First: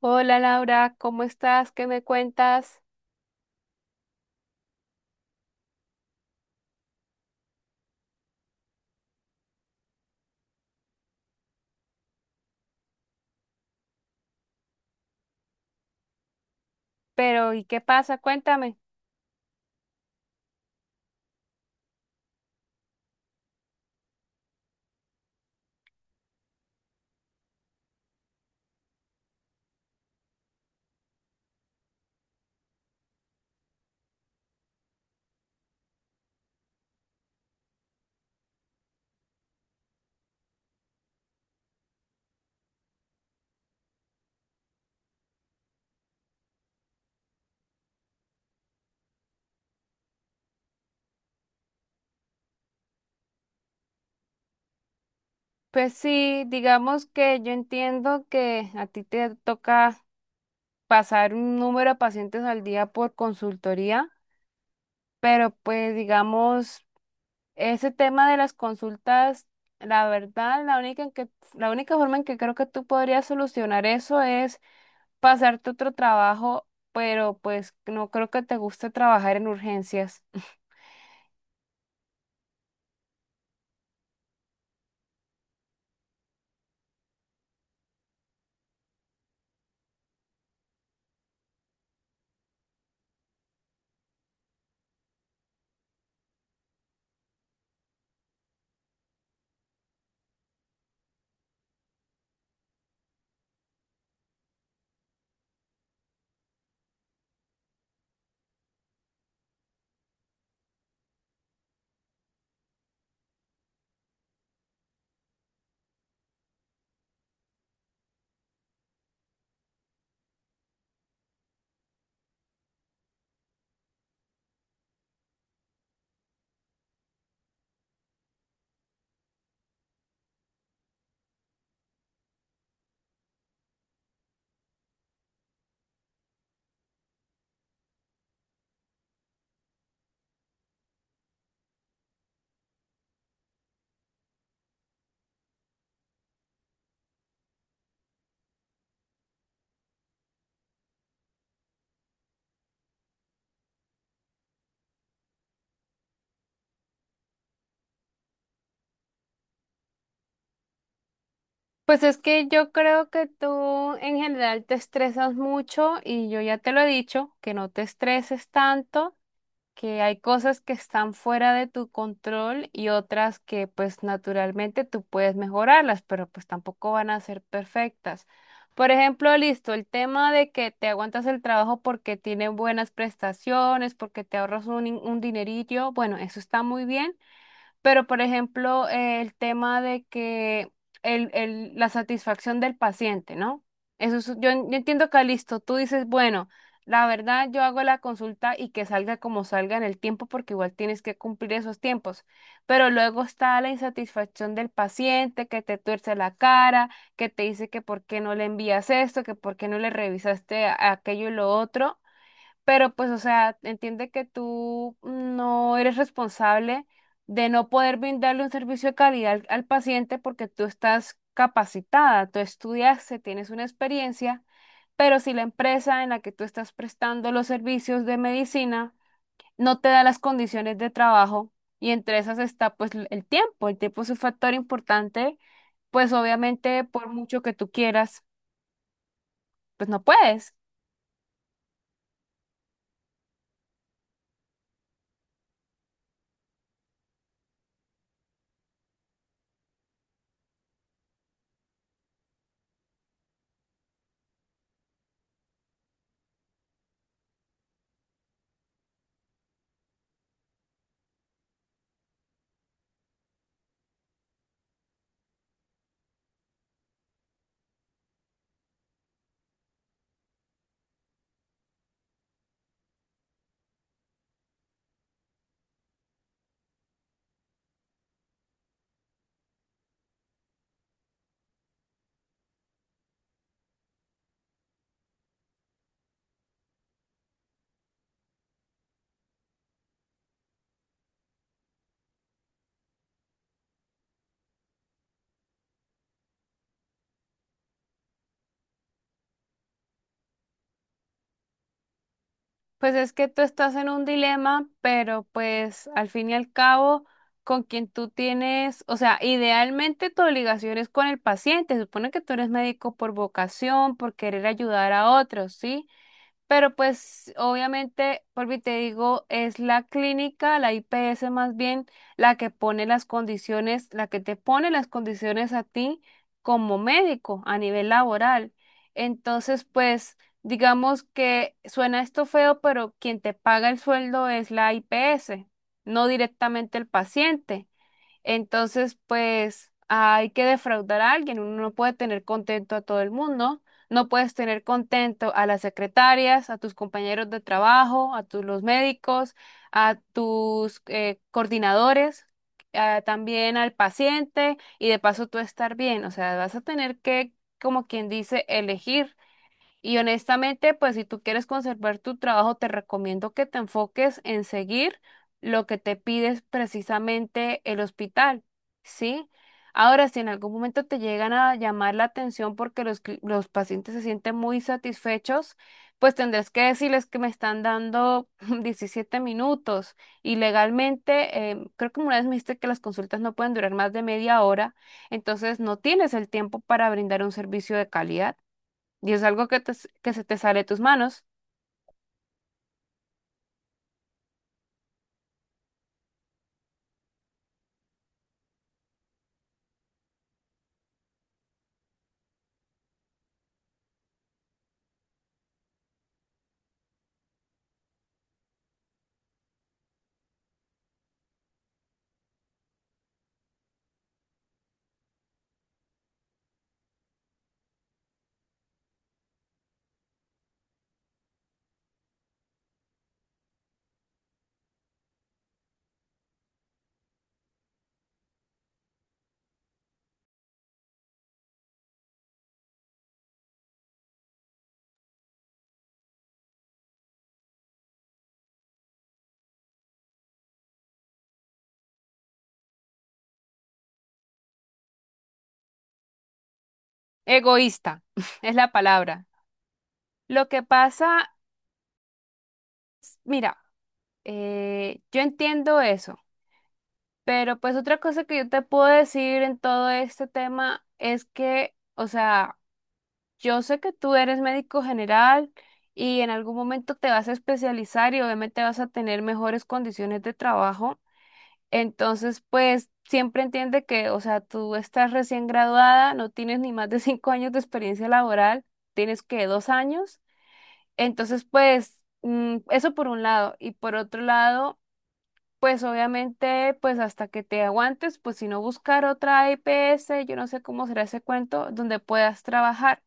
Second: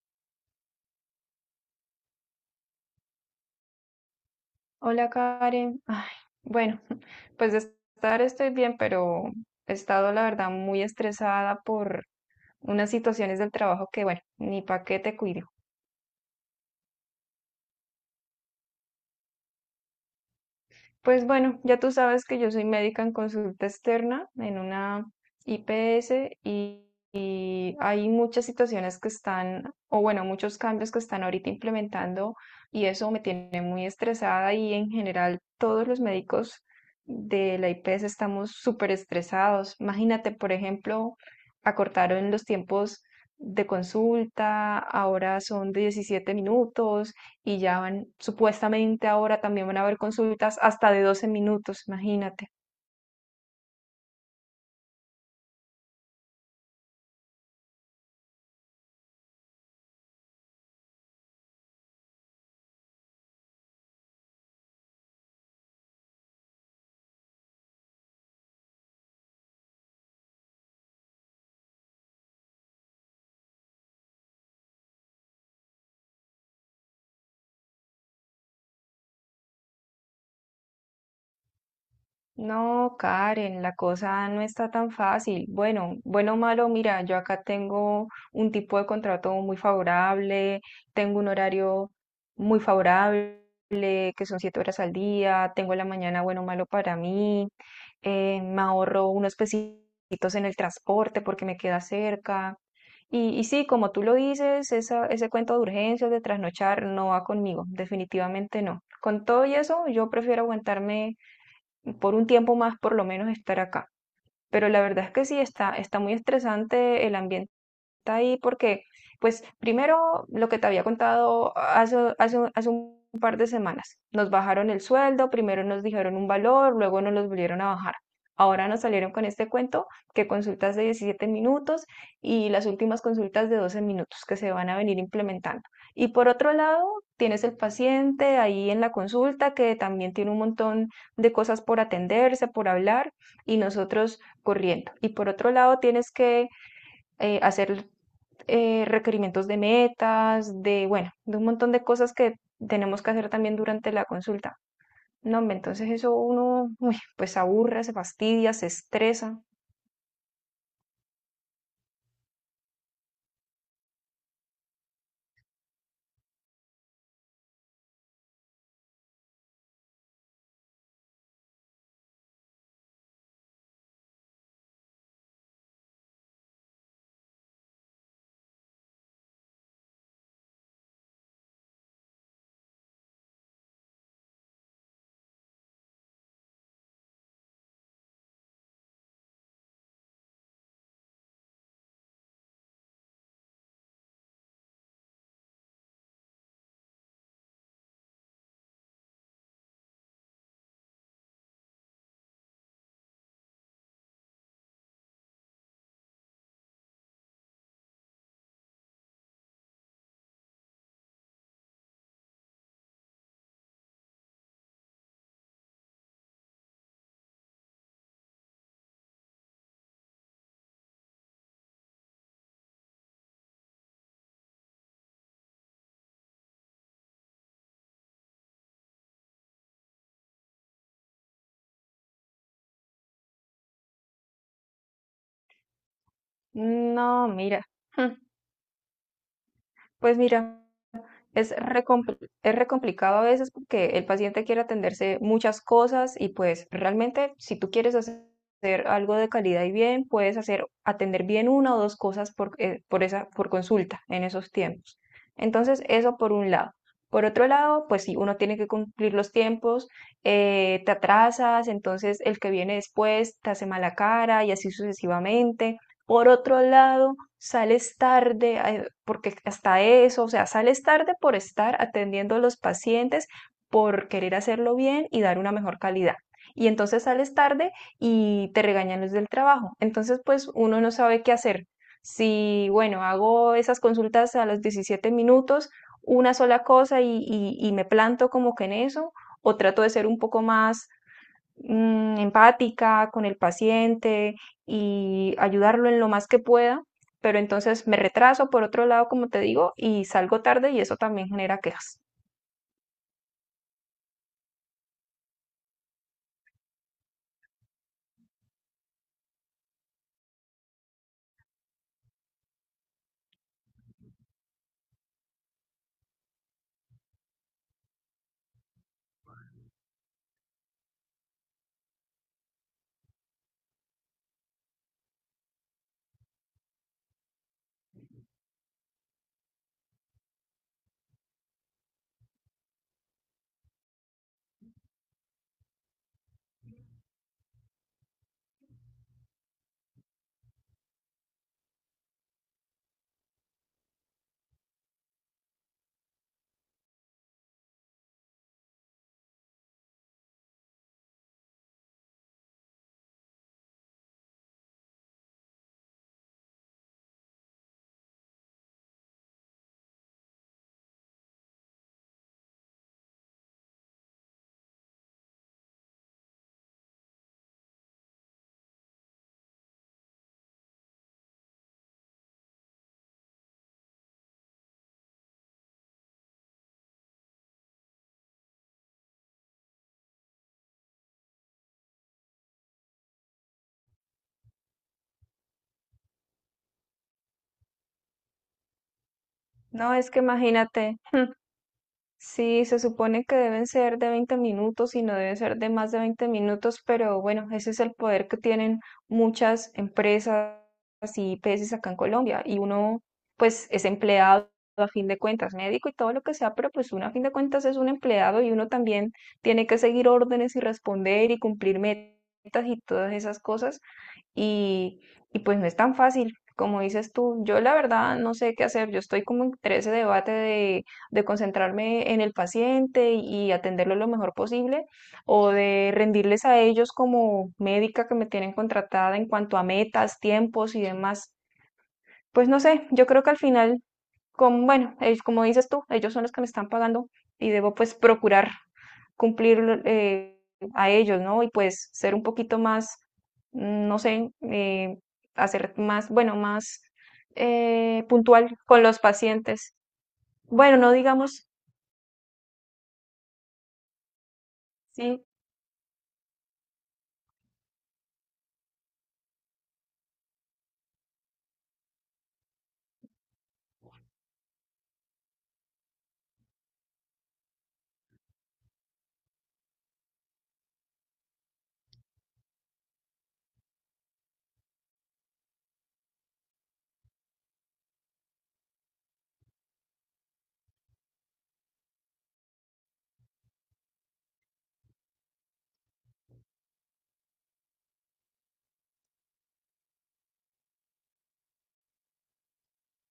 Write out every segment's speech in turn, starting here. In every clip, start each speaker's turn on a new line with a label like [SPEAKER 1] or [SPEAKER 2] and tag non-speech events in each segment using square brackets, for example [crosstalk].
[SPEAKER 1] Hola Laura, ¿cómo estás? ¿Qué me cuentas?
[SPEAKER 2] Hola Karen. Ay, bueno, [laughs] pues de estar estoy bien, pero he estado la verdad muy estresada por unas situaciones del trabajo que, bueno, ni pa' qué te cuido.
[SPEAKER 1] Pero, ¿y qué pasa? Cuéntame.
[SPEAKER 2] Pues bueno, ya tú sabes que yo soy médica en consulta externa en una IPS y hay muchas situaciones que están, o bueno, muchos cambios que están ahorita implementando y eso me tiene muy estresada y en general todos los médicos de la IPS estamos súper estresados. Imagínate, por ejemplo, acortaron los tiempos de consulta, ahora son de 17 minutos y ya van, supuestamente ahora también van a haber consultas hasta de 12 minutos, imagínate.
[SPEAKER 1] Pues sí, digamos que yo entiendo que a ti te toca pasar un número de pacientes al día por consultoría, pero pues digamos, ese tema de las consultas, la verdad, la única forma en que creo que tú podrías solucionar eso es pasarte otro trabajo, pero pues no creo que te guste trabajar en urgencias.
[SPEAKER 2] No, Karen, la cosa no está tan fácil. Bueno, bueno o malo, mira, yo acá tengo un tipo de contrato muy favorable, tengo un horario muy favorable, que son 7 horas al día, tengo la mañana bueno o malo para mí, me ahorro unos pesitos en el transporte porque me queda cerca. Y sí, como tú lo dices, esa, ese cuento de urgencias, de trasnochar, no va conmigo, definitivamente no. Con todo y eso, yo prefiero aguantarme por un tiempo más por lo menos estar acá. Pero la verdad es que sí está, está muy estresante el ambiente está ahí porque, pues, primero lo que te había contado hace un par de semanas, nos bajaron el sueldo, primero nos dijeron un valor, luego nos los volvieron a bajar. Ahora nos salieron con este cuento que consultas de 17 minutos y las últimas consultas de 12 minutos que se van a venir implementando. Y por otro lado, tienes el paciente ahí en la consulta que también tiene un montón de cosas por atenderse, por hablar y nosotros corriendo. Y por otro lado, tienes que hacer requerimientos de metas, de, bueno, de un montón de cosas que tenemos que hacer también durante la consulta. No, hombre, entonces eso uno, [laughs] uy, pues se aburre, se fastidia, se estresa.
[SPEAKER 1] Pues es que yo creo que tú en general te estresas mucho y yo ya te lo he dicho, que no te estreses tanto, que hay cosas que están fuera de tu control y otras que pues naturalmente tú puedes mejorarlas, pero pues tampoco van a ser perfectas. Por ejemplo, listo, el tema de que te aguantas el trabajo porque tiene buenas prestaciones, porque te ahorras un dinerillo, bueno, eso está muy bien pero, por ejemplo, el tema de que la satisfacción del paciente, ¿no? Eso es- yo, en- yo entiendo, que listo. Tú dices, bueno, la verdad yo hago la consulta y que salga como salga en el tiempo porque igual tienes que cumplir esos tiempos. Pero luego está la insatisfacción del paciente que te tuerce la cara, que te dice que por qué no le envías esto, que por qué no le revisaste a- aquello y lo otro. Pero pues, o sea, entiende que tú no eres responsable de no poder brindarle un servicio de calidad al paciente porque tú estás capacitada, tú estudiaste, tienes una experiencia, pero si la empresa en la que tú estás prestando los servicios de medicina no te da las condiciones de trabajo y entre esas está pues l- el tiempo es un factor importante, pues obviamente por
[SPEAKER 2] No,
[SPEAKER 1] mucho que
[SPEAKER 2] mira,
[SPEAKER 1] tú
[SPEAKER 2] [laughs] hmm,
[SPEAKER 1] quieras, pues no
[SPEAKER 2] pues
[SPEAKER 1] puedes.
[SPEAKER 2] mira, Es re, compl- es re complicado a veces porque el paciente quiere atenderse muchas cosas y pues realmente si tú quieres hacer algo de calidad y bien, puedes hacer atender bien una o dos cosas por esa, por consulta en esos tiempos. Entonces, eso por un lado. Por otro lado, pues si uno tiene que cumplir los tiempos, te atrasas, entonces el que viene después te hace mala cara y así sucesivamente. Por otro lado, sales tarde, porque hasta eso, o sea, sales tarde por estar atendiendo a los pacientes, por querer hacerlo bien y dar una mejor calidad. Y entonces sales tarde y te regañan los del trabajo. Entonces, pues uno no sabe qué hacer. Si, bueno, hago esas consultas a los 17 minutos, una sola cosa y me planto como que en eso, o trato de ser un poco más empática con el paciente y ayudarlo en lo más que pueda, pero entonces me retraso por otro lado, como te digo, y salgo tarde y eso también genera quejas.
[SPEAKER 1] Pues es que tú estás en un dilema, pero pues al fin y al cabo, con quien tú tienes, o sea, idealmente tu obligación es con el paciente. Se supone que tú eres médico por vocación, por querer ayudar a otros, ¿sí? Pero pues obviamente, porque te digo, es la clínica, la IPS más bien, la que pone las condiciones, la que te pone las condiciones a ti como médico a nivel laboral. Entonces, pues digamos que suena esto feo, pero quien te paga el sueldo es la IPS, no directamente el paciente. Entonces, pues hay que defraudar a alguien. Uno no puede tener contento a todo el mundo. No puedes tener contento a las secretarias, a tus compañeros de trabajo, a tus los médicos, a tus coordinadores, a- también al paciente y de paso tú estar bien. O sea, vas a tener que, como quien dice, elegir. Y honestamente, pues si tú quieres conservar tu trabajo, te recomiendo que te enfoques en seguir lo que te pides precisamente el hospital, ¿sí? Ahora, si en algún momento te llegan a llamar la atención porque los pacientes se sienten muy satisfechos, pues tendrás que decirles que me están dando [laughs] 17 minutos y legalmente, creo que una vez me dijiste que las consultas no pueden durar más de media hora, entonces no tienes el tiempo para brindar un servicio de calidad. Y es algo que, te
[SPEAKER 2] No, es
[SPEAKER 1] que
[SPEAKER 2] que
[SPEAKER 1] se te sale de tus
[SPEAKER 2] imagínate.
[SPEAKER 1] manos.
[SPEAKER 2] Sí, se supone que deben ser de 20 minutos y no debe ser de más de 20 minutos, pero bueno, ese es el poder que tienen muchas empresas y IPS acá en Colombia. Y uno, pues, es empleado a fin de cuentas, médico y todo lo que sea, pero pues uno a fin de cuentas es un empleado y uno también tiene que seguir órdenes y responder y cumplir metas y todas esas cosas y, y pues no es tan fácil. Como dices tú, yo la verdad no sé qué hacer. Yo estoy como entre ese debate de concentrarme en el paciente y atenderlo lo mejor posible o de rendirles a ellos como médica que me tienen contratada en cuanto a metas, tiempos y demás. Pues no sé, yo creo que al final como, bueno, es como dices tú, ellos son los que me están pagando y debo pues procurar cumplir a ellos, ¿no? Y pues ser un poquito más, mm, no sé, hacer más, bueno, más
[SPEAKER 1] Egoísta [laughs]
[SPEAKER 2] puntual
[SPEAKER 1] es la
[SPEAKER 2] con los
[SPEAKER 1] palabra.
[SPEAKER 2] pacientes.
[SPEAKER 1] Lo que
[SPEAKER 2] Bueno, no
[SPEAKER 1] pasa,
[SPEAKER 2] digamos,
[SPEAKER 1] mira,
[SPEAKER 2] sí,
[SPEAKER 1] yo entiendo eso, pero pues otra cosa que yo te puedo decir en todo este tema es que, o sea, yo sé que tú eres médico general y en algún momento te vas a especializar y obviamente vas a tener mejores condiciones de trabajo. Entonces, pues siempre entiende que, o sea, tú estás recién graduada, no tienes ni más de [laughs] 5 años de experiencia laboral, tienes que 2 años. Entonces, pues, eso por un lado. Y por otro lado, pues obviamente, pues hasta que te aguantes, pues si no buscar otra IPS, yo no sé cómo será ese cuento, donde puedas trabajar.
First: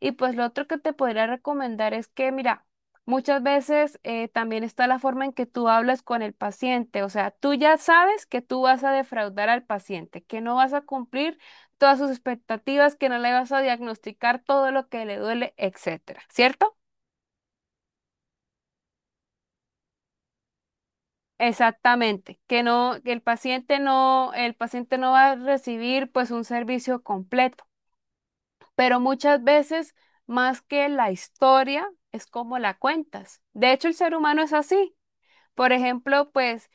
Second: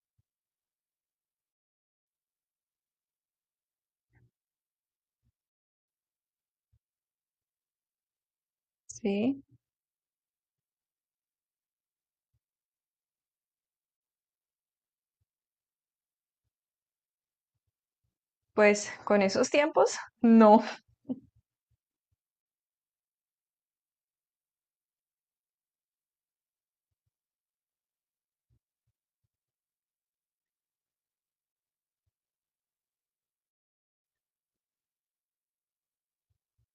[SPEAKER 1] Y pues lo otro que te podría recomendar es que, mira, muchas veces también está la forma en que tú hablas con el paciente. O sea, tú ya sabes que tú vas a
[SPEAKER 2] sí,
[SPEAKER 1] defraudar al paciente, que no vas a cumplir todas sus expectativas, que no le vas a diagnosticar todo lo que le duele, etcétera, ¿cierto?
[SPEAKER 2] pues con esos tiempos, no.
[SPEAKER 1] Exactamente, que no, que el paciente no va a recibir pues un servicio completo, pero muchas veces más que la historia es como la cuentas. De hecho, el ser humano es así. Por ejemplo, pues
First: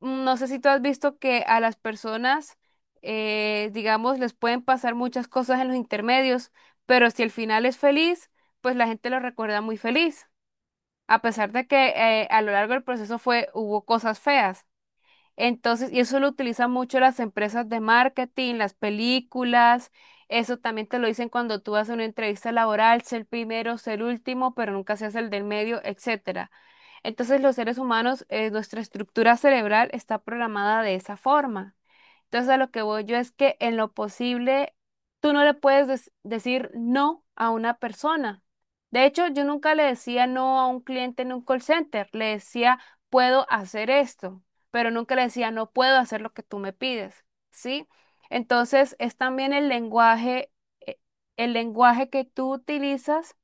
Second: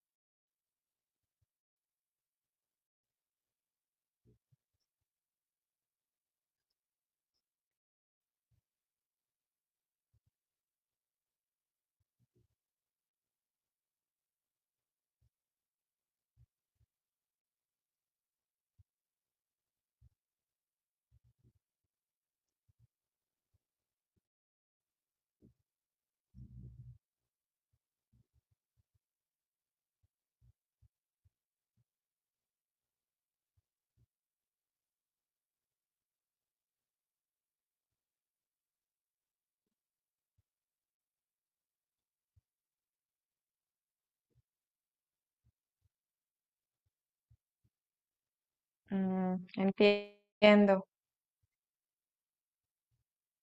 [SPEAKER 1] mm, no sé si tú has visto que a las personas, digamos, les pueden pasar muchas cosas en los intermedios, pero si el final es feliz, pues la gente lo recuerda muy feliz, a pesar de que a lo largo del proceso fue, hubo cosas feas. Entonces, y eso lo utilizan mucho las empresas de marketing, las películas. Eso también te lo dicen cuando tú haces una entrevista laboral, ser el primero, ser el último, pero nunca seas el del medio, etcétera. Entonces, los seres humanos, nuestra estructura cerebral está programada de esa forma. Entonces a lo que voy yo es que en lo posible tú no le puedes decir no a una persona. De hecho, yo nunca le decía no a un cliente en un call center, le decía puedo hacer esto, pero nunca le decía no puedo hacer lo que tú me pides, ¿sí? Entonces es
[SPEAKER 2] Mm,
[SPEAKER 1] también
[SPEAKER 2] entiendo.
[SPEAKER 1] eh, el lenguaje que tú utilizas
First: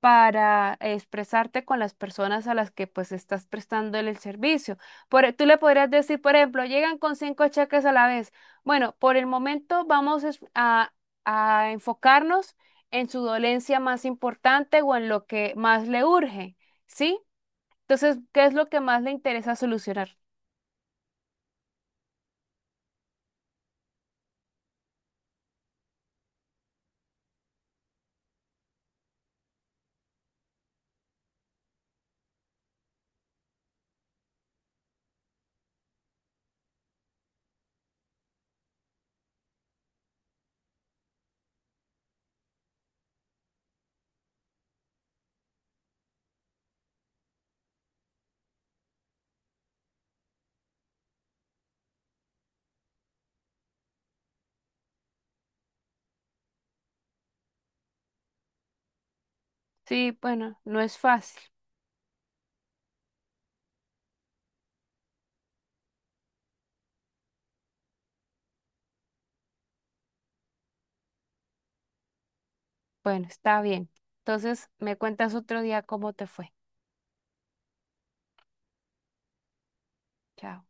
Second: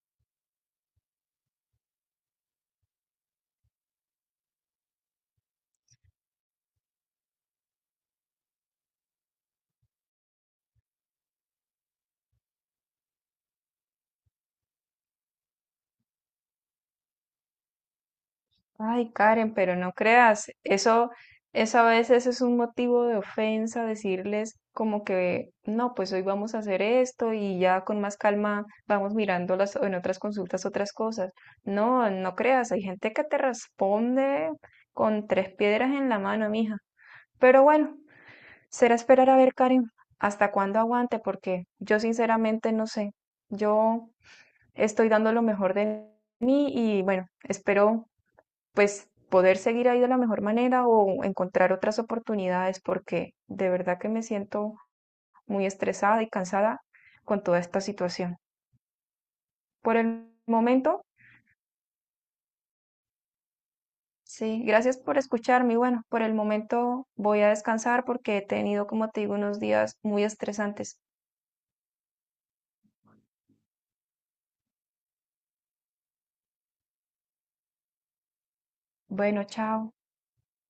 [SPEAKER 1] para expresarte con las personas a las que pues estás prestando el servicio. Por, e- tú le podrías decir, por ejemplo, llegan con 5 cheques a la vez. Bueno, por el momento a enfocarnos en su dolencia más importante o en lo que más le urge, ¿sí? Entonces, ¿qué es lo que más le
[SPEAKER 2] Ay, Karen,
[SPEAKER 1] interesa
[SPEAKER 2] pero no
[SPEAKER 1] solucionar?
[SPEAKER 2] creas, eso a veces es un motivo de ofensa, decirles como que no, pues hoy vamos a hacer esto y ya con más calma vamos mirando las, en otras consultas otras cosas. No, no creas, hay gente que te responde con tres piedras en la mano, mija. Pero bueno, será esperar a ver, Karen, hasta cuándo aguante, porque yo sinceramente no sé. Yo estoy dando lo mejor de mí y bueno, espero pues poder seguir ahí de la mejor manera o encontrar otras oportunidades porque de verdad que me siento muy estresada y cansada con toda esta situación. Por
[SPEAKER 1] Sí,
[SPEAKER 2] el
[SPEAKER 1] bueno, no es
[SPEAKER 2] momento,
[SPEAKER 1] fácil.
[SPEAKER 2] sí, gracias por escucharme y bueno, por el momento voy a descansar porque he tenido, como te digo, unos días muy estresantes.
[SPEAKER 1] Bueno, está bien. Entonces, me cuentas otro día cómo te fue.
[SPEAKER 2] Bueno, chao.
[SPEAKER 1] Chao.